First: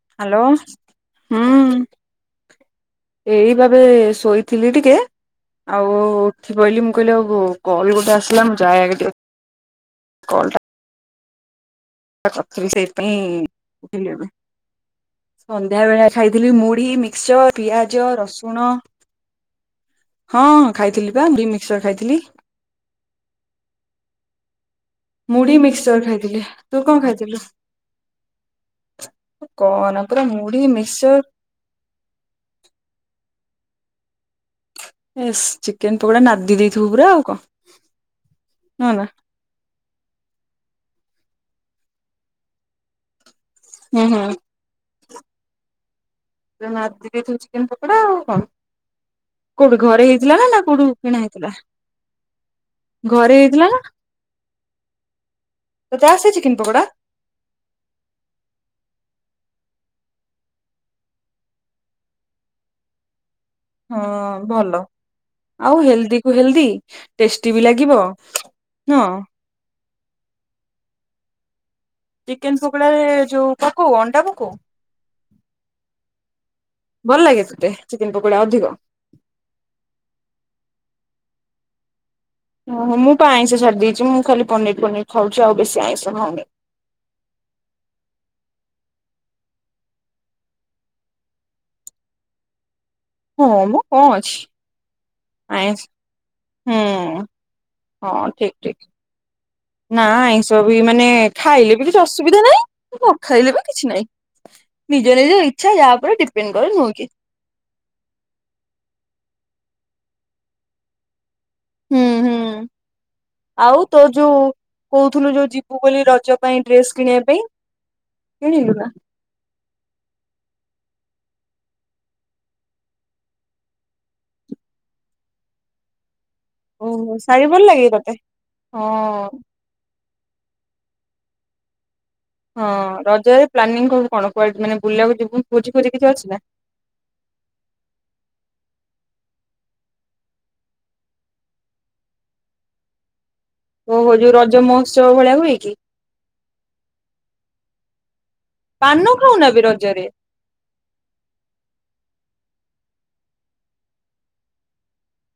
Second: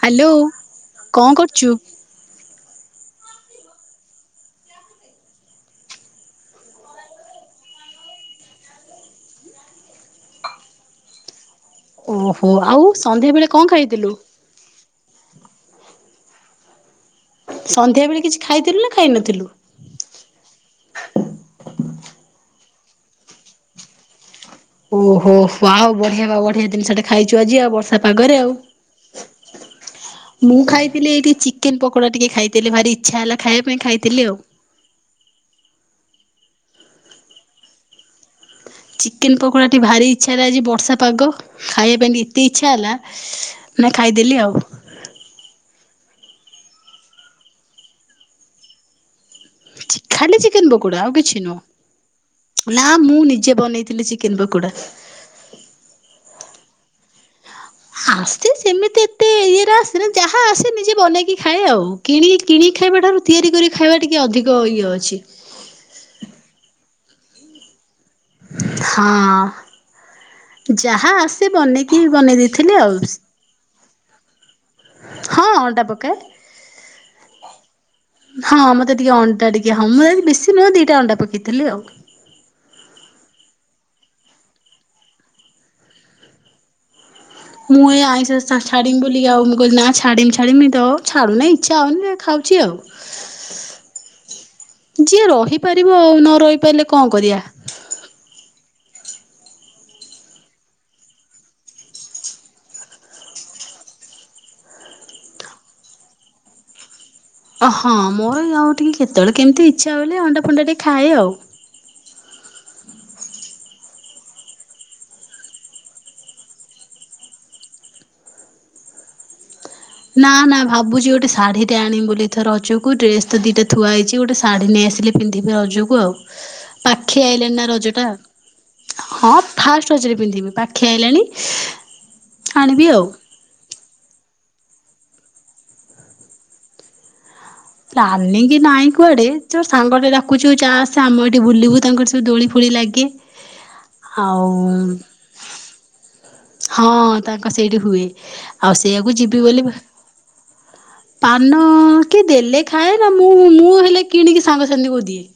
Hello କଣ କରୁଛୁ? ହୁଁ ଏଇ ଭାବେ ଶୋଇଥିଲି ଟିକେ ଆଉଠି ବହିଲି ମୁଁ କହିଲି ଆଉ କଲ୍ ଗୋଟେ ଆସିଲା ମୁଁ ଯାଗ କଲଟା ଓହୋ ଆଉ ସେଇଥିପାଇଁ ସନ୍ଧ୍ୟା ବେଳେ କଣ ଖାଇଥିଲୁ? ସନ୍ଧ୍ୟାବେେଳେ ଖାଇଥିଲି ମୁଢି ମିକ ପିଆଜ ସନ୍ଧ୍ୟା ବେଳେ କିଛି ରସୁଣ ଖାଇଥିଲୁ ନା ଖାଇ ନଥିଲୁ? ହଁ ଖାଇଥିଲି ପା ମୁ ମିକସଚର ଖାଇଥିଲି। ଓହୋ ମୁଢି ଆଉ ମିକ୍ସଚର ବଢିଆ ବା ଖାଇଥିଲି ବଢିଆ ତୁ କଣ ଜିନଷଟା ଖାଇଥିଲୁ? ଖାଇଛୁ ଆଜି ଆଉ ବର୍ଷା ପାଗରେ ଆଉ କହନା ପୁରା ମୁଁ ମୁଢି ଖାଇଥିଲି ମିକ୍ସଚର ଏଇଠି ଚିକେନ ପକୋଡା ଟିକେ ଖାଇଥିଲି ଭାରି ଇ୍ଛା ହେଲା ଖାଇବା ପାଇଁ ଖାଇଥିଲି ଆଉ। ଏ ଚିକେନ ପକୋଡା ନାଦି ଦେଇଥିବ ପୁରା ଆଉ କଣ। ହଁ ନା। ଚିକେନ ପକୋଡାଟି ଭାରି ଇଚ୍ଛାରେ ବ ବଷା ପାଗ ଖାଇବା ପାଇଁ ଏତେ ଇଚ୍ଛା ହେଲା। ନା ହୁଁ ହୁଁ। ଖାଇଦେଲି ଆଉ। ରେ ଚିକେନ ପକୋଡା ଆଉ କଣ? କୋଉଠି ଘରେ ଖାଲି ହେଇଥିଲା ନା ନା ଚିକେନ କୋଉଠି ପକୋଡା ଆଉ କିଣା କିଛି ହେଇଥିଲା ନୁହଁ। ନା ମୁଁ ଘରେ ନିଜେ ହେଇଥିଲା ନା ବନେଇଥିଲି ଚିକେନ ପକୋଡା। ତତେ ଆସିଛି କିନ୍ତୁ ଗଡ଼ା ଆସ ସେମିତି ଏତେ ଇଏରେ ଆସ ଯାହା ଆସ ନିଜେ ବନେଇକି ଖାଏ ଆଉ କି କିଣିକି ଖାଇବା ଠାରୁ ତିଆରି କରି ଖାଇବା ହଁ ଟିକେ ଅଧିକ ଭଲ ଇଏ ଅଛି। ଆଉ ହେଲଦି କୁ ହେଲଦି ଟେଷ୍ଟି ବି ଲାଗିବ। ହଁ ହଁ ଯାହାଜ ବନେଇ ଚିକେନ ଦେଇଥିଲି ଆଉ। ଫୋକଡରେ ଯୋଉ କୁ ଅଣ୍ଡା କଉ ହଁ ଅଣ୍ଡା ଭଲ ଲାଗେ ପକାଏ ତତେ ଚିକେନ ପକୋଡା ଅଧିକ ହଁ ମତେ ଟିକେ ଅଣ୍ଣ୍ଡା ଟିକେ ହଉ ମୁଁ ବେଶି ନୁହେଁ ଦିଟା ଅଣ୍ଡା ପକେଇ ରଖିଥିଲି ଆଉ। ଓହୋ ମୁଁ ପା ଆଇଁଷ ଛାଡି ଦେଇେଇଛି ମୁଁ ଖାଲି ପନିର ପନିର ଖାଉଛି ଆଉ ବେଶୀ ଆଇଁଷ ଖାଉନି। ମୁଁଇ ଆଇ ଛାି ବୋଲି ଆଉ ମୁଁ କିଲି ନା ଛାମି ଛାମି ତ ଛଡୁନି ଇଛା ହଉନି ଖାଉଛି ଆଉ। ହଁ ମୁଁ କଣ ଅଛି। ଯିଏ ଆଇଁଷ ରହିପାରିବ ଆଉ ନ ରହିପାରିଲେ କଣ ହୁଁ କରିବା। ହଁ ଠିକ ଠିକ ନା ଏସବ ବି ମାନେ ଖାଇଲେ ବି କିଛି ଅସୁବିଧା ନାହିଁ ନ ଖାଇଲେ ବି କିଛି ନାଇଁ ନିଜ ନିଜ ଇଚ୍ଛା ୟା ଉପରେ ଡିପେଣ୍ଡ କରେ ମୁଁ କି ଓହଁ ମୋର ଇ ଆଉ ଟିକେ କେତେବେଳେ କେମିତି ଇଚ୍ଛା ହଲେ ଅଣ୍ଡା ଫଣ୍ଡା ଟିକେ ଖାଏ ଆଉ। ହୁଁ ହୁଁ ଆଉ ତୋ ଯୋଉ କହୁଥିଲୁ ଯୋଉ ଯିବୁ ବୋଲି ରଜ ପାଇଁ ଡ୍ରେସ୍ କିଣିବା ପାଇଁ କିଣିଲୁ ନା ନା ନା ଭାବୁଛି ଗୋଟେ ଶାଢ଼ୀଟେ ଆଣିୁ ବୋଲି ଏଥ ରଜକୁ ଡ୍ରେସ ତ ଦିଟା ଥଆ ହେଇଛି ଗୋଟେ ଶାଢ଼ୀ ନେଇ ଆସିଲେ ପିନ୍ଧିବି ରଜକୁ ଆଉ। ଓୋ ପାଖେଇ ଆଇଲାଣି ନା ସାରିବଲ ଲାଗେ ରଜଟା ତେ ହଁ। କଚରୀ ପିନ୍ଧିବି ପାଖିଆଇଲାଣି। ହଁ ରଜରେ ପ୍ଲାନିଂ କୁ କଣ? କୁ ମାନେ ବୁଲିବାକୁ ଯ ଭୋଜି ପୋଜି କିଛି ଅଛି ନା ରାଣ କି ନାଇଁ କୁଆଡେ ଯୋଉ ସାଙ୍ଗ େ ଡାକୁଚିବ ଚାେ ଆମ ଏଇଠି ବୁଲିବୁ ତାଙ୍କର ସବୁ ଦୋଳି ଫୋଳି ଲାଗେ। ହଉ ହଉ ଯୋଉ ଆଉ ରଜ ମହୋତ୍ସବ ଭଳିଆ ହୁଏକି? ହଁ ତାଙ୍କ ସେଇଠି ହୁଏ। ଆଉ ପାନ ସେଇଆକୁ ଯିବି ଖାଉନା ବେ ବୋଲି ରଜରେ? ପାନ କେ ଦେଲେ ଖାଏ। ନା ମୁଁ ମୁଁ ହେଲେ କିଣିକି ସାଙ୍ଗ ସାାଥି କ ଦିଏ।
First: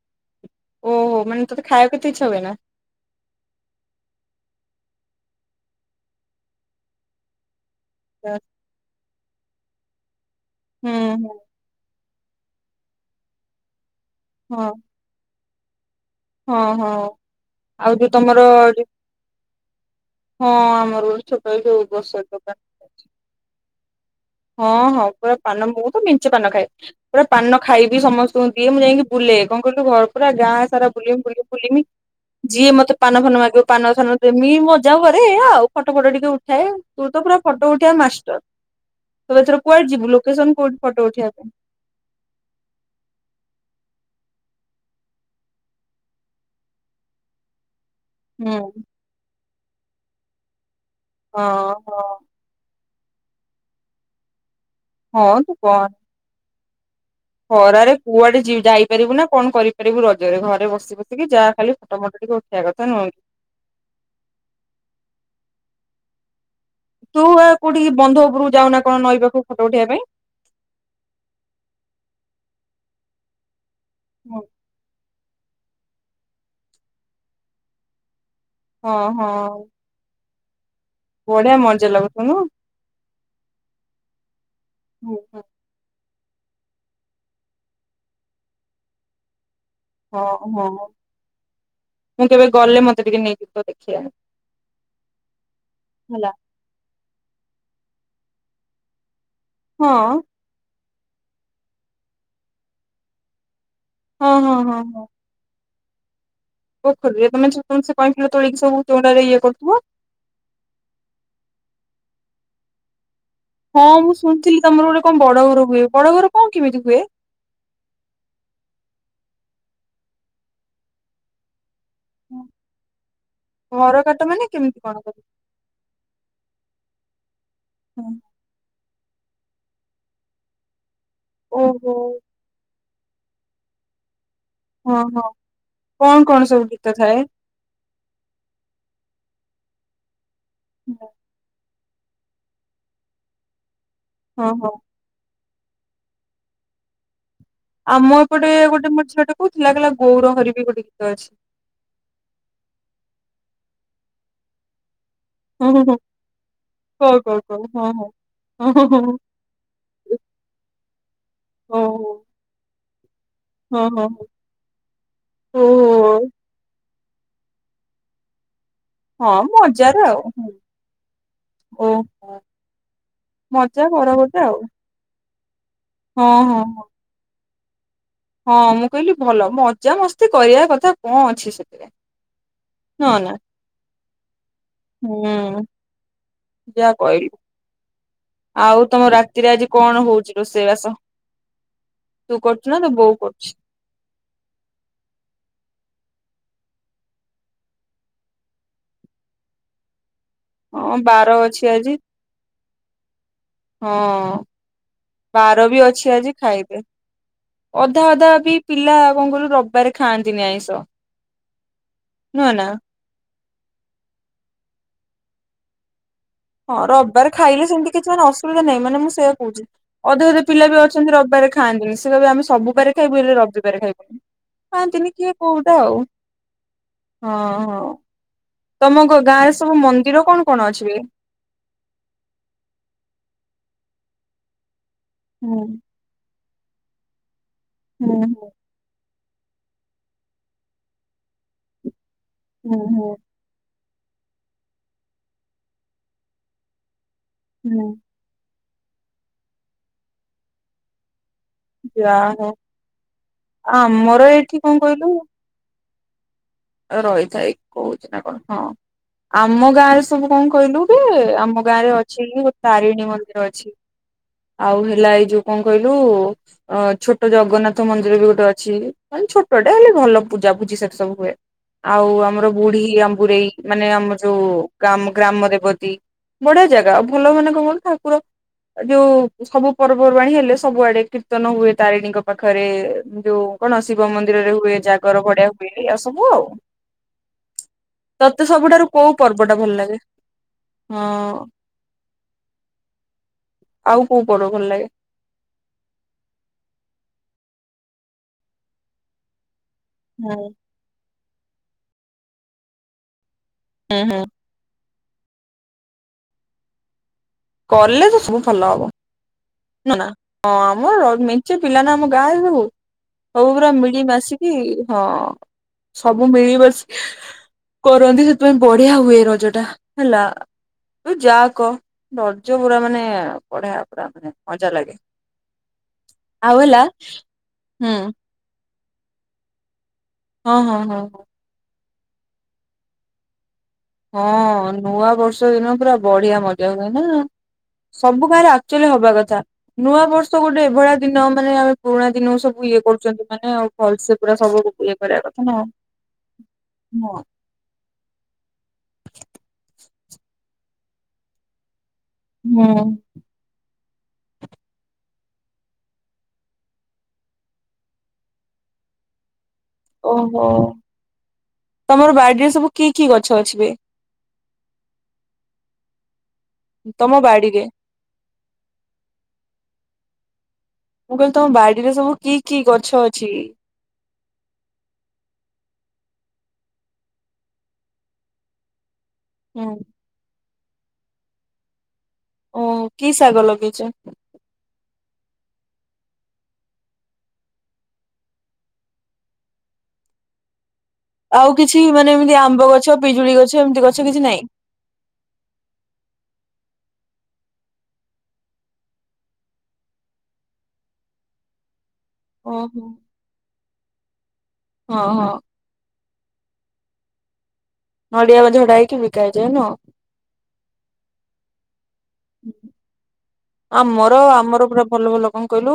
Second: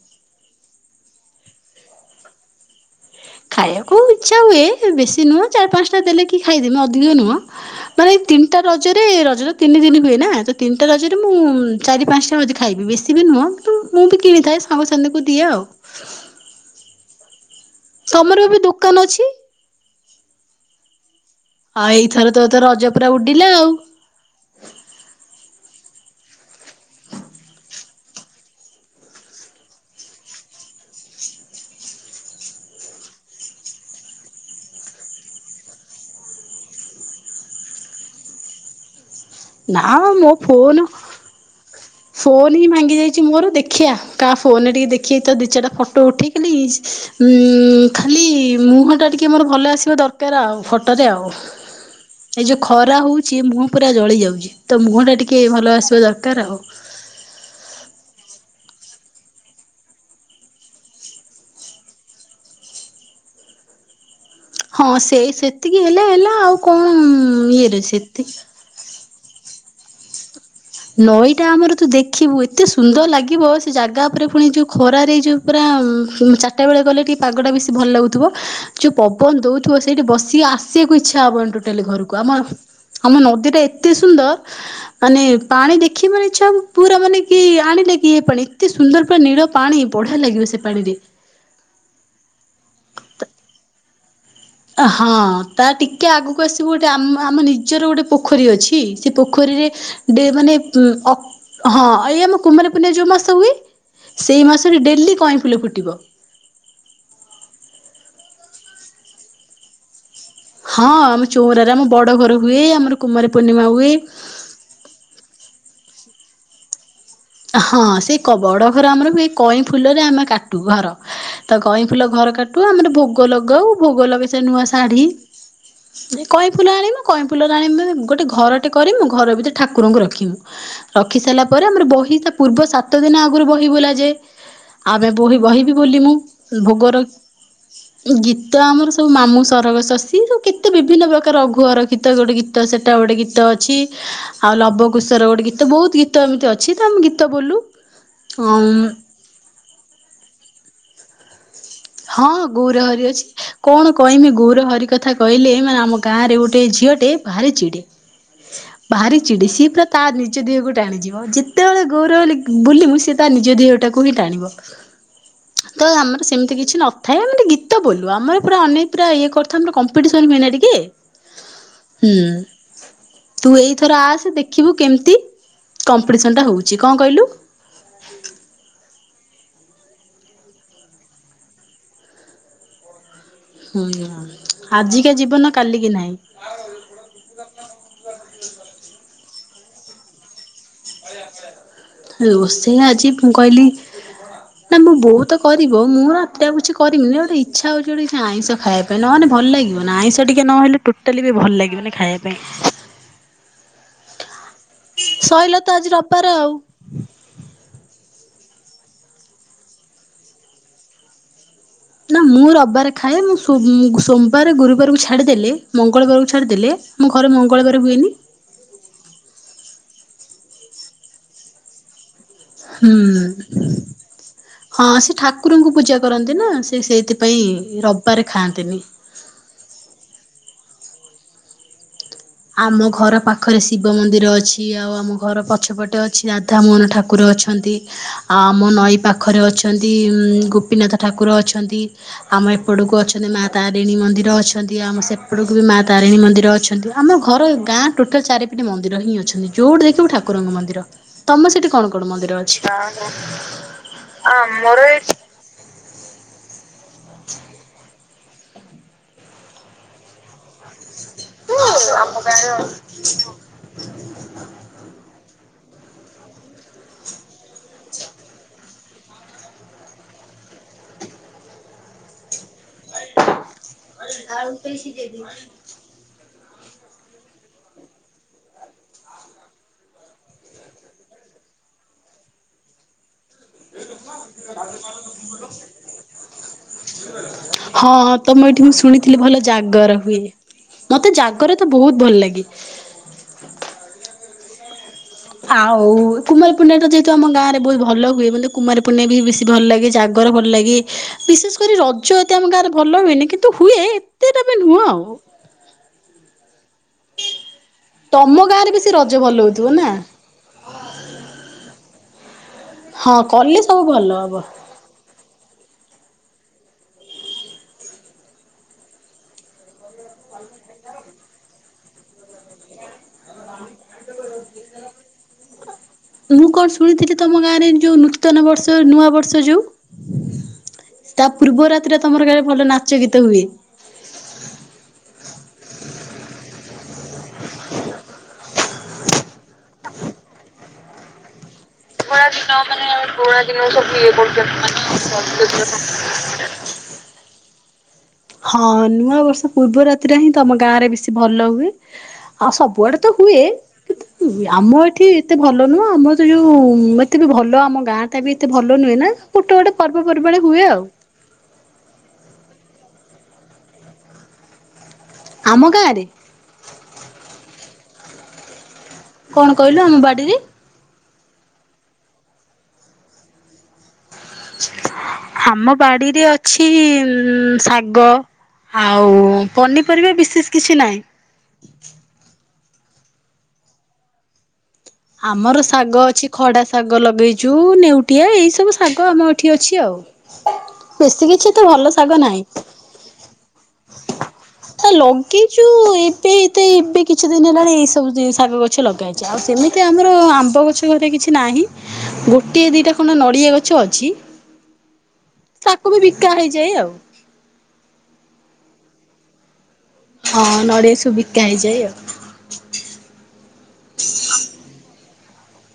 ତ ତ ଖାଇବାକୁ ଏତେ ଇଚ୍ଛା ହୁଏନା। ଖାଇବାକୁ ଇଚ୍ଛା ହୁଏ ବେଶୀ ନୁହଁ ଚାରି ପାଞ୍ଚ ଟା ଦେଲେ କି ଖାଇଦେମି ଅଧିକ ନୁହଁ। ମାନେ ତିନିଟା ରଜରେ ଏ ରଜ ତ ତିନି ଦିନ ହୁଏ ନା? ତ ତିନିଟା ହୁଁ ରଜରେ ମୁଁ ହୁଁ ଚାରି ପାଞ୍ଚ ଉଛି ଖାଇବି ବେଶୀ ବି ନୁହଁ କିନ୍ତୁ ମୁଁ ବି କିଣିଥାଏ ସାଙ୍ଗସାଙ୍ଗୀକୁ ଦିଏ ଆଉ ହଁ ହଁ। ଆଉ ଯୋଉ ତମର ଏବେ ଯୋଉ ଦୋକାନ ଅଛି? ହଁ ଆମର ଛୋ ଆଉ ଏଇଥର ତୋ ତ ରଜ ପୁରା ଉଡିଲା ଆଉ। ହଁ ହଁ ପୁରା ପାନ ମୁହୁ ତ ମିଞ୍ଚେ ପାନ ଖାଏ। ପୁରା ପାନ ଖାଇବି ସମସ୍ତଙ୍କୁ ଦିଏ ମୁଁ ଯାଇକି ବୁଲେ କଣ କହିଲୁ ଘର ପୁରା ଗାଁ ସାରା ବୁଲିମି ବୁଲିମି ବୁଲିମି ଯିଏ ମତେ ପାନ ଫାନ ମାଗିବ ପାନ ଫାନ ଦେମି ମଜା କରେ ଏୟା ଆଉ ଫଟୋ ଫଟ ଟିକେ ଉଠାଏ। ତୁ ତ ପୁରା ଫଟୋ ଉଠେଇବା ମାଷ୍ଟର। ତ ଏଥର ନା କୁଆଡେ ଯିବୁ ମୋ ଲୋକେସନ ଫୋନ କୋଉଠି ଫଟୋ ଉଠେଇବା ପାଇଁ? ଫୋନ ହିଁ ଭାଙ୍ଗି ଯାଇଛି ମୋର ଦେଖିଆ କା ଫୋନରେ ଟିକେ ଦେଖି ତ ଦି ଚାରିଟା ଫଟୋ ଉଠେଇଲି ଇନ ଉଁ ଖାଲି ହୁଁ ମୁହଁ ଟା ଟିକେ ମୋର ଭଲ ଆସିବା ଦରକାର ଆଉ ଫଟୋ ରେ ଆଉ ହଁ ହଁ ଏ ଯୋଉ ଖ ଖରା ହଉଛି ମୁହଁ ପୁରା ଜଳି ଯାଉଛି। ତ ମୁହଁ ଟା ହଁ ଟିକେ ତୁ ଭଲ କହନି। ଆସିବା ଦରକାର ଆଉ। ଖରାରେ କୁଆଡେ ଯାଇପାରିବୁ ନା କଣ କରିପାରିବୁ ରଜରେ ଘରେ ବସି ବସିକି ଯାହା ଖାଲି ଫୋଟମୋଟ ଟିକେ ଉଠେଇବା କଥା ନୁହନ୍ତି ହଁ ସେଇ ସେତିକି ହେଲେ ହେଲା ଆଉ କଣ ତୁ ଆଉ ଇଏରେ କୋଉଠିକି ବନ୍ଧ ସେତିକି ଉପରୁକୁ ଯାଉନା କଣ ନଇ ପାଖ ଫଟୋ ଉଠାଇବା ପାଇଁ ନଈଟା ଆମର ତୁ ଦେଖିବୁ ଏତେ ସୁନ୍ଦର ଲାଗିବ ସେ ଜାଗା ଉପରେ ପୁଣି ଯୋଉ ଖରାରେ ଯୋଉ ପୁରା ଚାରିଟା ବେଳେ ଗଲେ ଟିକେ ପାଗଟା ବେଶୀ ଭଲ ଲାଗୁ ଥିବ ଯୋଉ ହଁ ପବନ ହଁ ଦଉଥିବ ସେଇଠି ବସ ସିଏ ଆସ ଆସିବାକୁ ଇଚ୍ଛା ହବନି ବଢିଆ ଟୋଟାଲି ମଜା ଘରକୁ ଲାଗୁଥିବ ନୁହଁ? ଆମର ଆମ ନଦୀଟା ଏତେ ସୁନ୍ଦର ମାନେ ପାଣି ଦେଖି ମାନେ ଇଚ୍ଛାହେବ ପୁରା ମାନେ କି ଆଣିଲେ କି ପାଣି ଏତେ ସୁନ୍ଦର ପୁରା ନୀଳ ପା ହଁ ହଁ, ମୁଁ କେବେ ଗଲେ ମତେ ଟିକେ ନେଇକି ଯିବ ଦେଖିବା। ହଁଅ ତା ଟିକେ ହେଲା। ଆଗକୁ ଆସିବୁ ଗୋଟେ ଆମ ଆମ ନି ନିଜର ଗୋଟେ ପୋଖରୀ ଅଛି ସେ ପୋଖରୀରେ ହଁ ଡେ ମାନେ ଉଁ ଅ ହଁ ଏଇ ଆମ କୁମାର ପୂର୍ଣ୍ଣିମା ଯୋଉ ମାସ ହୁଏ। ହଁ ସେଇ ହଁ ହଁ ମାସରେ ହଁ। ଡେଲି କଇଁ ଫୁଲ ଫୁଟ୍ ଥିବ। ପୋଖରୀରେ ତମେ [inaudible] କଇଁ ଫୁଲ ତୋଳିକି ସବୁ‌ [inaudible] ଇଏ କରୁଥିବ। ହଁ ଆମ ଚଉରାରେ ଆମ ବଡ ଘର ହୁଏ ଆମର। କୁମାର ପୂର୍ଣ୍ଣିମା ହଁ ହୁଏ ମୁଁ ଶୁଣିଥିଲି ତମର ଗୋଟେ କଣ ବଡ ଘର ହୁଏ। ବଡ ଘର କଣ କେମିତି ହୁଏ? ହଁ ସେଇ କ ବଡ ଘର ଆମର ହୁଏ କଇଁ ଫୁଲରେ ଆମେ କାଟୁ ଘର ତାକୁ କଇଁ ଫୁଲ ଘର କାଟୁ ଆମର ଭୋଗ ଲଗାଉ ଘର ଭୋଗ କାଟ ଲଗେଇ ସେ ମାନେ ନୂଆ କେମିତି କଣ ଶାଢ଼ୀ କର? ଯେ କଇଁ ଫୁଲ ଆଣିବ। କଇଁପ୍ ଫୁଲ [inaudible] ଗୋଟେ ଘରଟେ କରି ମୁଁ ଘର ଭିତରେ ଠାକୁରଙ୍କୁ ରଖିବୁ। ରଖି ସାରିଲା ପରେ ଆମର ଓହୋ ବହି। ପୂର୍ବ ସାତ ଦିନ ଆଗରୁ ବହି ବୋଲା ଯାଏ। ହଁ ଆମେ ହଁ ବହି ବହିିବି ବୋଲିମୁ କଣ କଣ ସବୁ ଗୀତ ଭୋଗର, ଥାଏ? ଗୀତ ଆମର ସ ତୋ ମାମୁଁ ସରଗ ଶଶୀରୁ କେତେ ବିଭିନ୍ନ ପ୍ରକାର ରଘୁ ଅରକ୍ଷି ଗୀତ ଗୋଟେ ଗୀତ ସେଇଟା ଗୋଟେ ଗୀତ ଅଛି। ହଁ ଆଉ ହଁ ଲବକୁଶର ଗୋଟେ ଗୀତ୍ ତ ବହୁତ୍ ଗୀତ ଏମିତି ଅଛି ତ ଆମ ଗୀତ୍ ଆମ ଏପଟେ ଗୋଟେ ମୋତେ ଝିଅଟେ କହୁଥିଲା କହିଲା ଗୌରହରି ବି ଗୋଟେ ଗୀ ତ ଅଛି। ହଁ ଗୌରହରି ଅଛି କଣ କହିମି ଗୌରହରି କଥା। କହିଲେ ହୁଁ ମାନେ ହୁଁ ହୁଁ ଆମ ଗାଁଆରେ ଗୋଟେ ଝିଅଟେ କହ କହ ଭାରି କହ ଚିଡେ, ହଁ ହଁ। ଓ ହୋ ଭାରି ଚିଡେ ସିଏ ପୁରା ତା ନିଜ ଦେହକୁ ଟାଣିଯିବ ହୋ ଯେତେବେଳେ ଓହୋ ଗୌରହରି ବୋଲିବୁ ତା ନିଜ ହଁ ଦେହଟାକୁ ହଁ ହିଁ ଟାଣିବ, ତ ଆମର ଓହୋ। ସେମିତି କିଛ୍ ନଥାଏ ଏମିତି ଗୀତ ବୋଲୁ ଆମର ପୁରା ଅନେକ୍। ପୁରା ଏ ହଁ କରିଥାଉ ମଜାରେ ଆଉ କମ୍ପିଟେସନ୍ ହୁଏନା ଟିକେ, ଓ ହୁଁ ତୁ ମଜା ଏଇଥର ବର ଆସ ଗୋଟେ ଆଉ ଦେଖିବୁ କେମିତି? ହଁ କମ୍ପିଟିସନଟା ହଁ ହଉଛି, ହଁ। କଣ କହିଲୁ? ହଁ ମୁଁ କହିଲି ଭଲ ମଜା ମସ୍ତି କରିବା କଥା କଣ ଅଛି ସେଥିରେ ନ ନା। ହୁଁ ଆଜିକା ଜିବନ ହୁଁ କାଲିକି ନାହିଁ। ଯାହା କହିଲୁ ହ ଆଉ ତମ ରାତିରେ ଆଜି କଣ ହଉଛି ରୋଷ କରୁଛୁ ରୋଷେଇ ନା ତୋ ଆଜି ବୋଉ ମୁଁ କରୁଛି? କହିଲି ନା ମୋ ବୋଉତ କରିବ। ମୋର ଆଟ୍ଟା ପଛେ କରିମି ଗୋଟେ ଇଚ୍ଛା ହଉଛି କିଛି ଗୋଟେ ଆଇଁଷ ଖଇବା ପାଇଁ ନହେନେ ଭଲ ଲାଗିବ ନା ଆଇଁଷ ତ ଟିକେ ନହେଲେ ହଁ ଟୋଟାଲି ବାର ବି ଭଲ ଅଛି ଆଜି ଲାଗିବନି ଖାଇବା ପାଇଁ। ହଁ ସଇଲା ବାର ତ ବି ଅଛି ରବିବାର ଆଜି ଆଉ। ଖାଇବେ। ଅଧ୍ ଅଧା ଅଧା ବି ପିଲା କଣ କଇଲୁ ରବବାରେ ଖାଆନ୍ତିନି ଆଇଁଷ। ନା ମୁଁ ରବବାରେ ଖାଏ। ମୁଁ ଶୁ ମୁଗ ସୋମବାର, ଗୁରୁବାରକୁ ଛାଡିଦେଲେ ମଙ୍ଗଳବାରକୁ ଛାଡ଼ିଦେଲେ ହଁ ଆମ ଘରେ ରବିବାର ଖାଇଲେ ମଙ୍ଗଳବାର ସେମିତି ହୁଏନି କିଛି ମାନେ ଅସୁବିଧା ନାହିଁ। ମାନେ ମୁଁ ସେୟଆ କହୁଛି। ଅଧେ ଅଧେ ପିଲା ବି ଅଛନ୍ତି ରବିବାରେ ଖଆନ୍ତିନି। ସେ କହିବେ ଆମେସ ହୁଁ ହଁ ଖାଆନ୍ତିନି ସେ କିଏ ଠାକୁରଙ୍କୁ କୋଉଟା ପୂଜା ଆଉ କରନ୍ତି ନା ସେ ହଁ ସେଇଥିପାଇଁ ହଁ। ରବବାରେ ଖାଆନ୍ ତମ ଗ-ଗାଁ ରେ ସବୁ ମନ୍ଦିର କଣ? କଣ ଅଛି ବେ? ଆମ ଘର ପାଖରେ ଶିବ ମନ୍ଦିର ଅଛି ଆଉ ଆଉ ଆମ ଘର ହୁଁ ପଛପଟେ ଅଛି ରା ତା ମୁଁହରେ ଠାକୁର ଅଛ। ଅନ୍ତି ହୁଁ ହୁଁ ଆ-ଆମ ନଈ ପାଖ୍ ପାଖରେ ଅଛନ୍ତି ଇମ୍ ଗୋପୀନାଥ ଠାକୁର ଅଛନ୍ତି। ଆମ ହୁଁ ଏପଡ଼କୁ ହୁଁ ଅଛନ୍ତି ମା ତା ରିଣୀ ମନ୍ଦିର ଅଛନ୍ତି। ଆମ ସେପଟକୁ ବି ମା ତାରିଣୀ ମନ୍ଦିର ଅଛନ୍ତି। ଆମ ଘର ହୁଁ ଗାଁ ଟୋଟାଲ ଚାରି ହେଠି ମନ୍ଦିର ହିଁ ଅଛନ୍ତି ଯୋଉଠି ଦେଖିବ ଠାକୁରଙ୍କ ମନ୍ଦିର। ତମ ସେଠି କଣ କଣ ଯା ମନ୍ଦିର ହଉ ଅଛି? ଆମର ଏଠି କଣ କହିଲୁ ରହିଥାଏ କୋହୁ ହଁ ଆମ ଗାଁ ରେ ସବୁ କଣ କହିଲୁ? ସେ ଆମ ଗାଁ ରେ ଆମ ଅଛି ଗାଁରେ କି ତାରିଣୀ ମନ୍ଦିର ଅଛି। ଆଉ ହେଲା ଏଇ ଯଉ କଣ କହିଲୁ ଅ ଛୋଟ ଜଗନ୍ନାଥ ମନ୍ଦିର ବି ଗୋଟେ ଅଛି ମାନେ ଛୋଟଟା ହେଲେ ଭଲ ପୂଜା ପୂଜି ସେଟା ସବୁ ହୁଏ ଆଉ ଆମର ବୁଢୀ ଆଁମ୍ବୁରେଇ ମାନେ ଆମର ଯୋଉ ଅଛି ଗ୍ରାମ ଗ୍ରାମଦେବଦତି ବଢିଆ ଜାଗା ଆଉ ଭଲ ମାନେ କଣ କହିଲୁ ଠାକୁର।। ଯୋଉ ସବୁ ପର୍ବର୍ବାଣୀ ହେଲେ ସବୁଆଡେ କୀର୍ତ୍ତନ ହୁଏ ତାରିଣୀଙ୍କ ପାଖରେ ଯୋଉ କଣ ଶିବ ମନ୍ଦିରରେ ହୁଏ ଜାଗର ଭଡିଆ ହୁଏ ଏଇଆ ସବୁ ଆଉ। ହଁ ତ ତତେ ମୁଁ ଏଇଠି ମୁ ସବୁଠାରୁ କୋଉ ଶୁଣିଥିଲି ଭଲ ପର୍ବ ଟା ଲାଗେ ଜାଗର ହୁଏ ମତେ ହଁ ଜାଗର ତ ବହୁତ ଭଲ ଲାଗେ। ପୁ ପଡ ଭଲ ଲାଗେ। ଆଉ କୁମାରୀ ପୁଣ୍ଣି ଟା ଯେହେତୁ ଆମ ଗାଁ ରେ ବହୁତ ଭଲ ହୁଏ ମେ କୁମାର ପୁଣ୍ଣି୍ୟା ବି ବେଶୀ ଭଲ ଲାଗେ। ଜାଗର ଭଲ ହୁଁ ଲାଗେ। ବିଶେଷ କରି ରଜ ଏତେ ଆମ ଗାଁରେ ଭଲ ହୁଏନି କିନ୍ତୁ। ହୁଁ ହୁଁ। କୁଅ। କଲେ ତ ସବୁ ଭଲ ଗାଁରେ ହବ ବେଶୀ ରଜ ଭଲ ହଉଥିବ ନା ହଁ ଆମର ମିଞ୍ଚେ ପିଲା ନା ଆମ କା ହଁ ସବୁ କଲେ ପା ସବୁ ମିଳି ଭଲ ହବ। ମାସିକି ହଁ ସବୁ ସବୁ ମିଳିିବାସି କରନ୍ତି ସେଥିପାଇଁ ବଢିଆ ହୁଏ ରଜ ଟା ହେଲା ତୁ ଯା କହ। ଦର୍ଜ ପୁରା ମାନେ ପଢବା ପୁରା ମାନେ ମଜା ଲାଗେ। ମୁଁ ଆଉ କଣ ହେଲା ଶୁଣିଥିଲି ତମ ଗାଁ ରେ ହୁଁ ଯୋଉ ନୂତନ ବର୍ଷ ନୂଆ ବର୍ଷ ଯୋଉ ହଁ ହଁ ହଁ ହ। ରେ ତମର କେ ଭଲ ନାଚ ଗୀତ ହୁଏ। ହଁ ନୂଆ ବର୍ଷ ଦିନ ପୁରା ବଢିଆ ମଜା ହୁଏ ନା। ସବୁ କ ଚ ହବା କଥା ନୂଆ ବର୍ଷ ଗୋଟେ ଏଭଳିଆ ଦିନ ମାନେ ପୁରୁଣା ପରା ଦିନକୁ ଦିନ ସବୁ ଇଏ ମାନେ କରୁଛନ୍ତି ପରା ମାନେ ଆଉ ଦିନ ସବୁ ଇଏ ଭଲସେ ପୁରା କରଛ। ସବୁ ଇଏ କରିବା କଥା ନା ଆଉ। ହଁ ହଁ ନୂଆ ବର୍ଷ ପୂର୍ବ ରାତିରେ ହିଁ ତମ ଗାଁରେ ବି ବେଶୀ ଭଲ ହୁଏ। ଆସା ହୁଁ। ପୁଆଟା ତ ହୁଏ। କିନ୍ତୁ ଆମ ଏଠି ଏତେ ଭଲ ନୁହଁ ଆମର ତ ଯୋଉ ଏତେ ବି ଭଲ ଆମ ଗାଁ ଟା ବି ଏତେ ଭଲ ନୁହେଁ ନା। ଗୋଟେ ଗୋଟେ ପର୍ବପର୍ବାଣ ଓହୋ ହୁଏ ଆଉ। ତମର ବାଡିରେ ସବୁ କି କି ଗଛ ଆଛିବ। ଆମ ଗାଁ ରେ ତମ ବାଡ଼ିରେ? କଣ କହିଲୁ ଆମ ବାଡିରେ ମୁଁ କହିଲି ତମ ବାଡିରେ ସବୁ କି କି ଗଛ ଅଛି। ଆମ ବାଡିରେ ଅଛି ଶାଗ ଆଉ ହୁଁ। ପନିପରିବା ବିଶେଷ କିଛି ନାହିଁ। ଓ କି ଶାଗ ଲଗେଇଛ? ଆମର ଶାଗ ଅଛି ଖଡା ଶାଗ ଲଗେଇଛୁ ନେଉଟିଆ ଏଇ ସବୁ ଶାଗ ଆମ ଏଠି ଅଛି ଆଉ। ବେଶୀ କିଛି ଆଉ ତେ ଭଲ ଶାଗ ମାନେ ଏମିତି ନାହିଁ ଆମ୍ବ ଗଛ ପିଜୁଳି ଗଛ ଏମିତି ଗଛ କିଛି ନାହିଁ? ଆ ଲଗେଇଛୁ ଏବେ ଏତ କିଛି ଦିନ ହେଲାଣି ଏଇ ସବୁ ଶାଗ ଗଛ ଲଗାାଇଛି ଆଉ ସେମିତି। ଏ ଆମର ଆମ୍ବ ଗଛ ଘରେ କିଛି ନାହିଁ। ଗୋଟିଏ ଓହୋ। ଦିଇଟା ଖଣ୍ଡ ନଡ଼ିଆ ଗଛ ଅଛି। ହଁ ହଁ। କା ହେଇଯାଏ ଆଉ। ନଡ଼ିଆ ବ ଝଡା ହେଇକି ବିକା ହେଇଯାଏ ନୁହଁ। ହଁ ନଡିଆ ସୁୁ ବିକା ହେଇଯାଏ ଆଉ। ହୁଁ। ଆମର ଆମର ପୁରା ଭଲ ଭଲ। କଣ କହିଲୁ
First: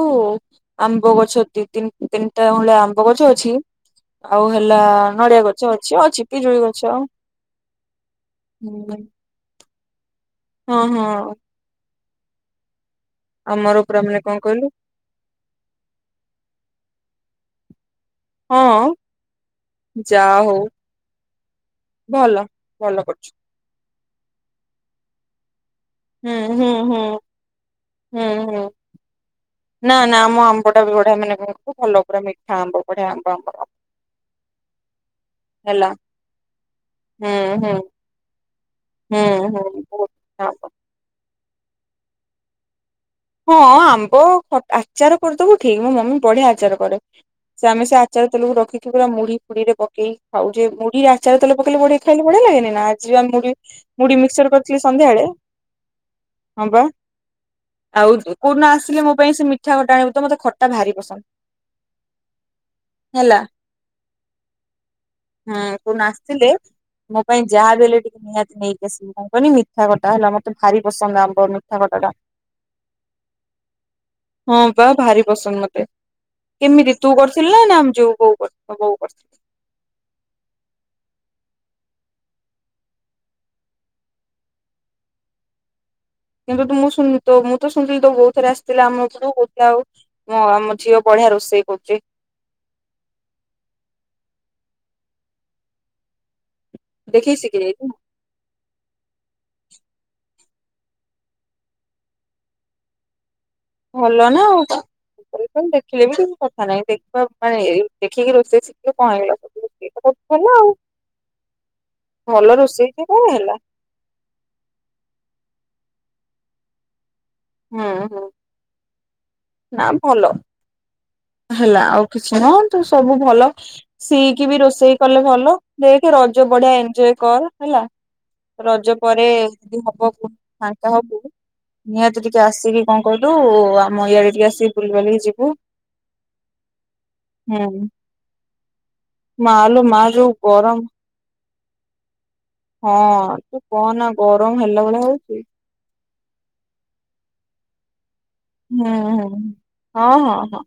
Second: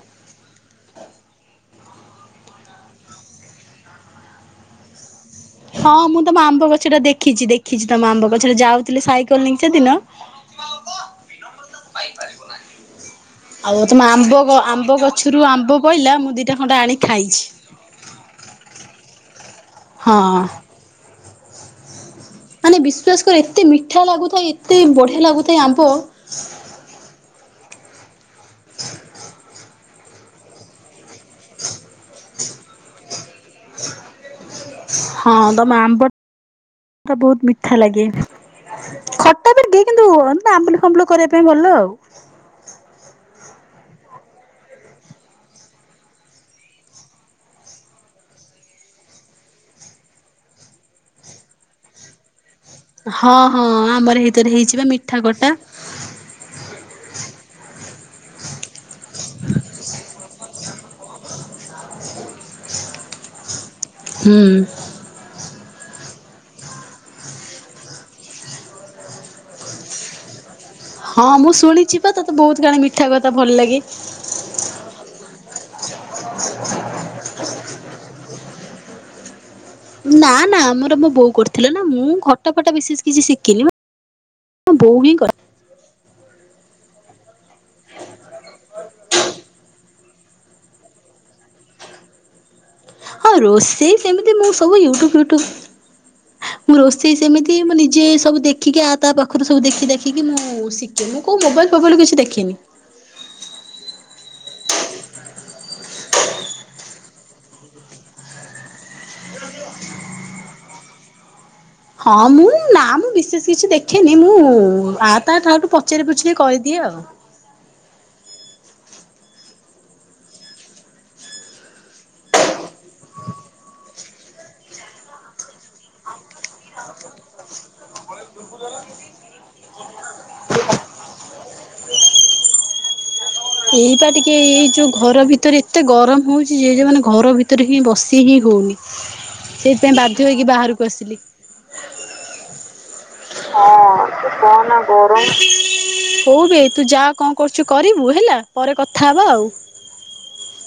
ଆମ୍ବ ଗଛ ଦି ତିନ ତିନଟା ଭଳିଆ ଆମ୍ବ ଗଛ ଅଛି ଆଉ ହେଲା ନଡିଆ ଗ ହଁ ମୁଁ ତମ ଆମ୍ବ ଗଛ ଟା ଦେଖିଛି ଦେଖିଛି ତମ ଆମ୍ବ ଗଛଟା ଯାଉଥିଲି ହୁଁ। ସାଇକେଲ ନେଇକି ସେଦିନ ହଁ ହଁ। ପାଇପାରିବୁ ନା ଆମର ଆଉ ପୁରା ତମ ମାନେ କଣ ଆମ୍ବ କହିଲୁ ଆମ୍ବ ଗଛରୁ ଆମ୍ବ ପଇଲା ମୁଁ ଦିଟା ଖଣ୍ଡେ ଆଣିକି ଖାଇଛି। [unintelligible] ହଁ ଯା ହଉ। ଭଲ। ମାନେ ଭଲ ବିଶ୍ୱଵାସ କରୁଛୁ କର ଏତେ ମି ମିଠା ଲାଗୁଥାଏ ଏତେ ବଢିଆ ଲାଗୁଥାଏ ଆମ ହୁଁ ହୁଁ ହୁଁ। ହୁଁ ହୁଁ ନା ନା ଆମ ଆମ୍ବ ଟା ବି ବଢିଆ ମାନେ କଣ ଭଲ ପୁରା ମିଠା ଆମ୍ବ ବଢିଆ ଆମ୍ବ ଆମ୍ବ ହଁ ତମ ଆମ୍ବ ଟା ହୁଁ ବହୁତ ହୁଁ ମିଠା ଲାଗେ। ହୁଁ ଖଟା ବି ହୁଁ କରଦିଏ କିନ୍ତୁ ବହୁତ ମିଠା ଆମ୍ବ। ଆମ୍ବୁଲ ଫାମ୍ୱୁଲ କରିବ ଭଲ ଆଉ। ହଁ ଆମ୍ବ ଖ-ଆଚାର କରିଦବୁ ଠିକ ମୋ ମମି ବଢିଆ ଆଚାର କରେ ଯେ ଆମେ ସେ ଆଚାର ତେଲକୁ ରଖିକି ପୁରା ମୁଢି ଫୁଡିରେ ପକେଇ ଖାଉଛେ ମୁଢି ଆଚାର ତେଲ ପକେଇକି ଖାଇଲେ ମୁଢି ବଢିଆ ଲାଗେନି ନା। ଆଜି ବା ହଁ ମୁଢ ହଁ ଆମର ମୁଢି ହେଇଥର ମିକ୍ସଚର ହେଇଛି ବା କରିଥିଲି ମିଠା ସନ୍ଧ୍ୟାଳେ ଖଟା ହଁ ବା। ଆଉ କୋଉଦିନ ଆସିଲେ ମୋ ପାଇଁ ସେ ମିଠା ଖଟା ଆଣିବୁ ତ ମୋତେ ଖଟା ଭାରି ପସନ୍ଦ ହେଲା। ହୁଁ। ତୁ ନା ଆସିଲେ ମୋ ପାଇଁ ଯାହା ବି ହେଲେ ଟିକେ ନିହାତି ନେଇକି ଆସିବୁ କଣ କହନି ମିଠା ଖଟା ହେଲା ମୋ ଭାରି ପସନ୍ଦ ଆମ୍ୱ ମିଠା ଖଟାଟା ଜଣେ ମିଠା କଥା ଭଲ ଲାଗେ। ବା ଭାରି ପସନ୍ଦ ମତେ କେମିତି ତୁ କରିଥିଲୁ ନା ନା ଆମ ଯୋଉ ବୋଉ ବୋଉ କରିଥିଲେ। ନା ନା ଆମର ମୋ ବୋଉ କରିଥିଲା ନା ମୁଁ ଖଟା ଫଟା ବିଶେଷ କିଛି ଶିଖିନି ମୋ ବୋଉ ହିଁ କରି କିନ୍ତୁ ତୁ ମୁଁ ଶୁ ତ ମୁଁ ତ ଶୁଣିଥିଲି ତୋ ବୋଉ ଥରେ ଆସିଥିଲା ଆମ ଉପରୁ କୋହୁଥିଲେ ଆଉ ଆମ ଝିଅ ବଢିଆ ରୋଷେଇ କରୁଛି। ହଁ ରୋଷେଇ ସେମିତି ମୁଁ ସବୁ ୟୁଟୁବ ଫ୍ୟୁଟୁବ ମୁଁ ରୋଷେଇ ଦେଖିକି ସେମିତି ଶିଖି ମୁଁ ଯାଇଛି ନିଜେ ସବୁ ଦେଖିକି ଆ ତା ପାଖରୁ ସବୁ ଦେଖି ଦେଖିକି ମୁଁ ଶିଖେ। ମୁଁ କୋଉ ମୋବାଇଲ ଫୋବାଇଲ ରୁ କିଛି ଦେଖିନି। ଭଲ ନା ଆଉ ଆଜି କାଲି ଦେଖିଲେ ବି କିଛି କଥା ନାହିଁ ଦେଖିବା ମାନେ ଦେଖିକି ରୋଷେଇ ଶିଖିଲେ କଣ ହେଇଗଲା। ରୋଷେଇ ତ। [unintelligible] ହଁ ମୁଁ ଭଲ ନା ରୋଷେଇ ଯେ ମୁଁ କଣ ବିଶେଷ ହେଲା କିଛି ଦେଖେନି ମୁଁ ଆ ତା ଠାରୁ ପଚାରି ପୁଚୁରି କରିଦିଏ ଆଉ। ହୁଁ ହୁଁ ନା ଭଲ। ହେଲା ଆଉ କିଛି ନୁହଁ ତ ସବୁ ଭଲ ସିଇକି ବି ରୋଷେଇ କଲେ ଭଲ ଦେଖ ରଜ ବଢିଆ ଏଞ୍ଜୟ୍ କର ହେଲା ରଜ ପରେ ଯଦି ହବ ଫାଙ୍କା ହବ ନିହାତି ଟିକେ ଆସିକି କଣ କହିଲୁ ଆମ ଏଇପା ଇଆଡେ ଟିକେ ଏଇ ଆସିି ଯୋଉ ଘର ବୁଲିବାଲିକି ଯିବୁ। ଭିତରେ ଏତେ ଗରମ ହଉଛି ଯେ ମାନେ ଘର ଭିତରେ ହିଁ ହୁଁ। ବସି ହିଁ ହଉନି। ମାଲୋ ସେଇଥିପାଇଁ ମା ବାଧ୍ୟ ଯୋଉ ହେଇକି ଗରମ ବାହାରକୁ ଆସିଲି। ହଁ ତୁ ହଁ କହନା ତୁ ଗରମ କହନା ହେଲା ଭଳିଆ ଗରମ ହଉଛି। ହଉ ବେ ତୁ ଯା କଣ କରୁୁ ରୁଚୁ କରିବୁ ହେଲା। ପରେ ହୁଁ କଥା ହବା ଆଉ। ହଁ ହଁ ହଁ।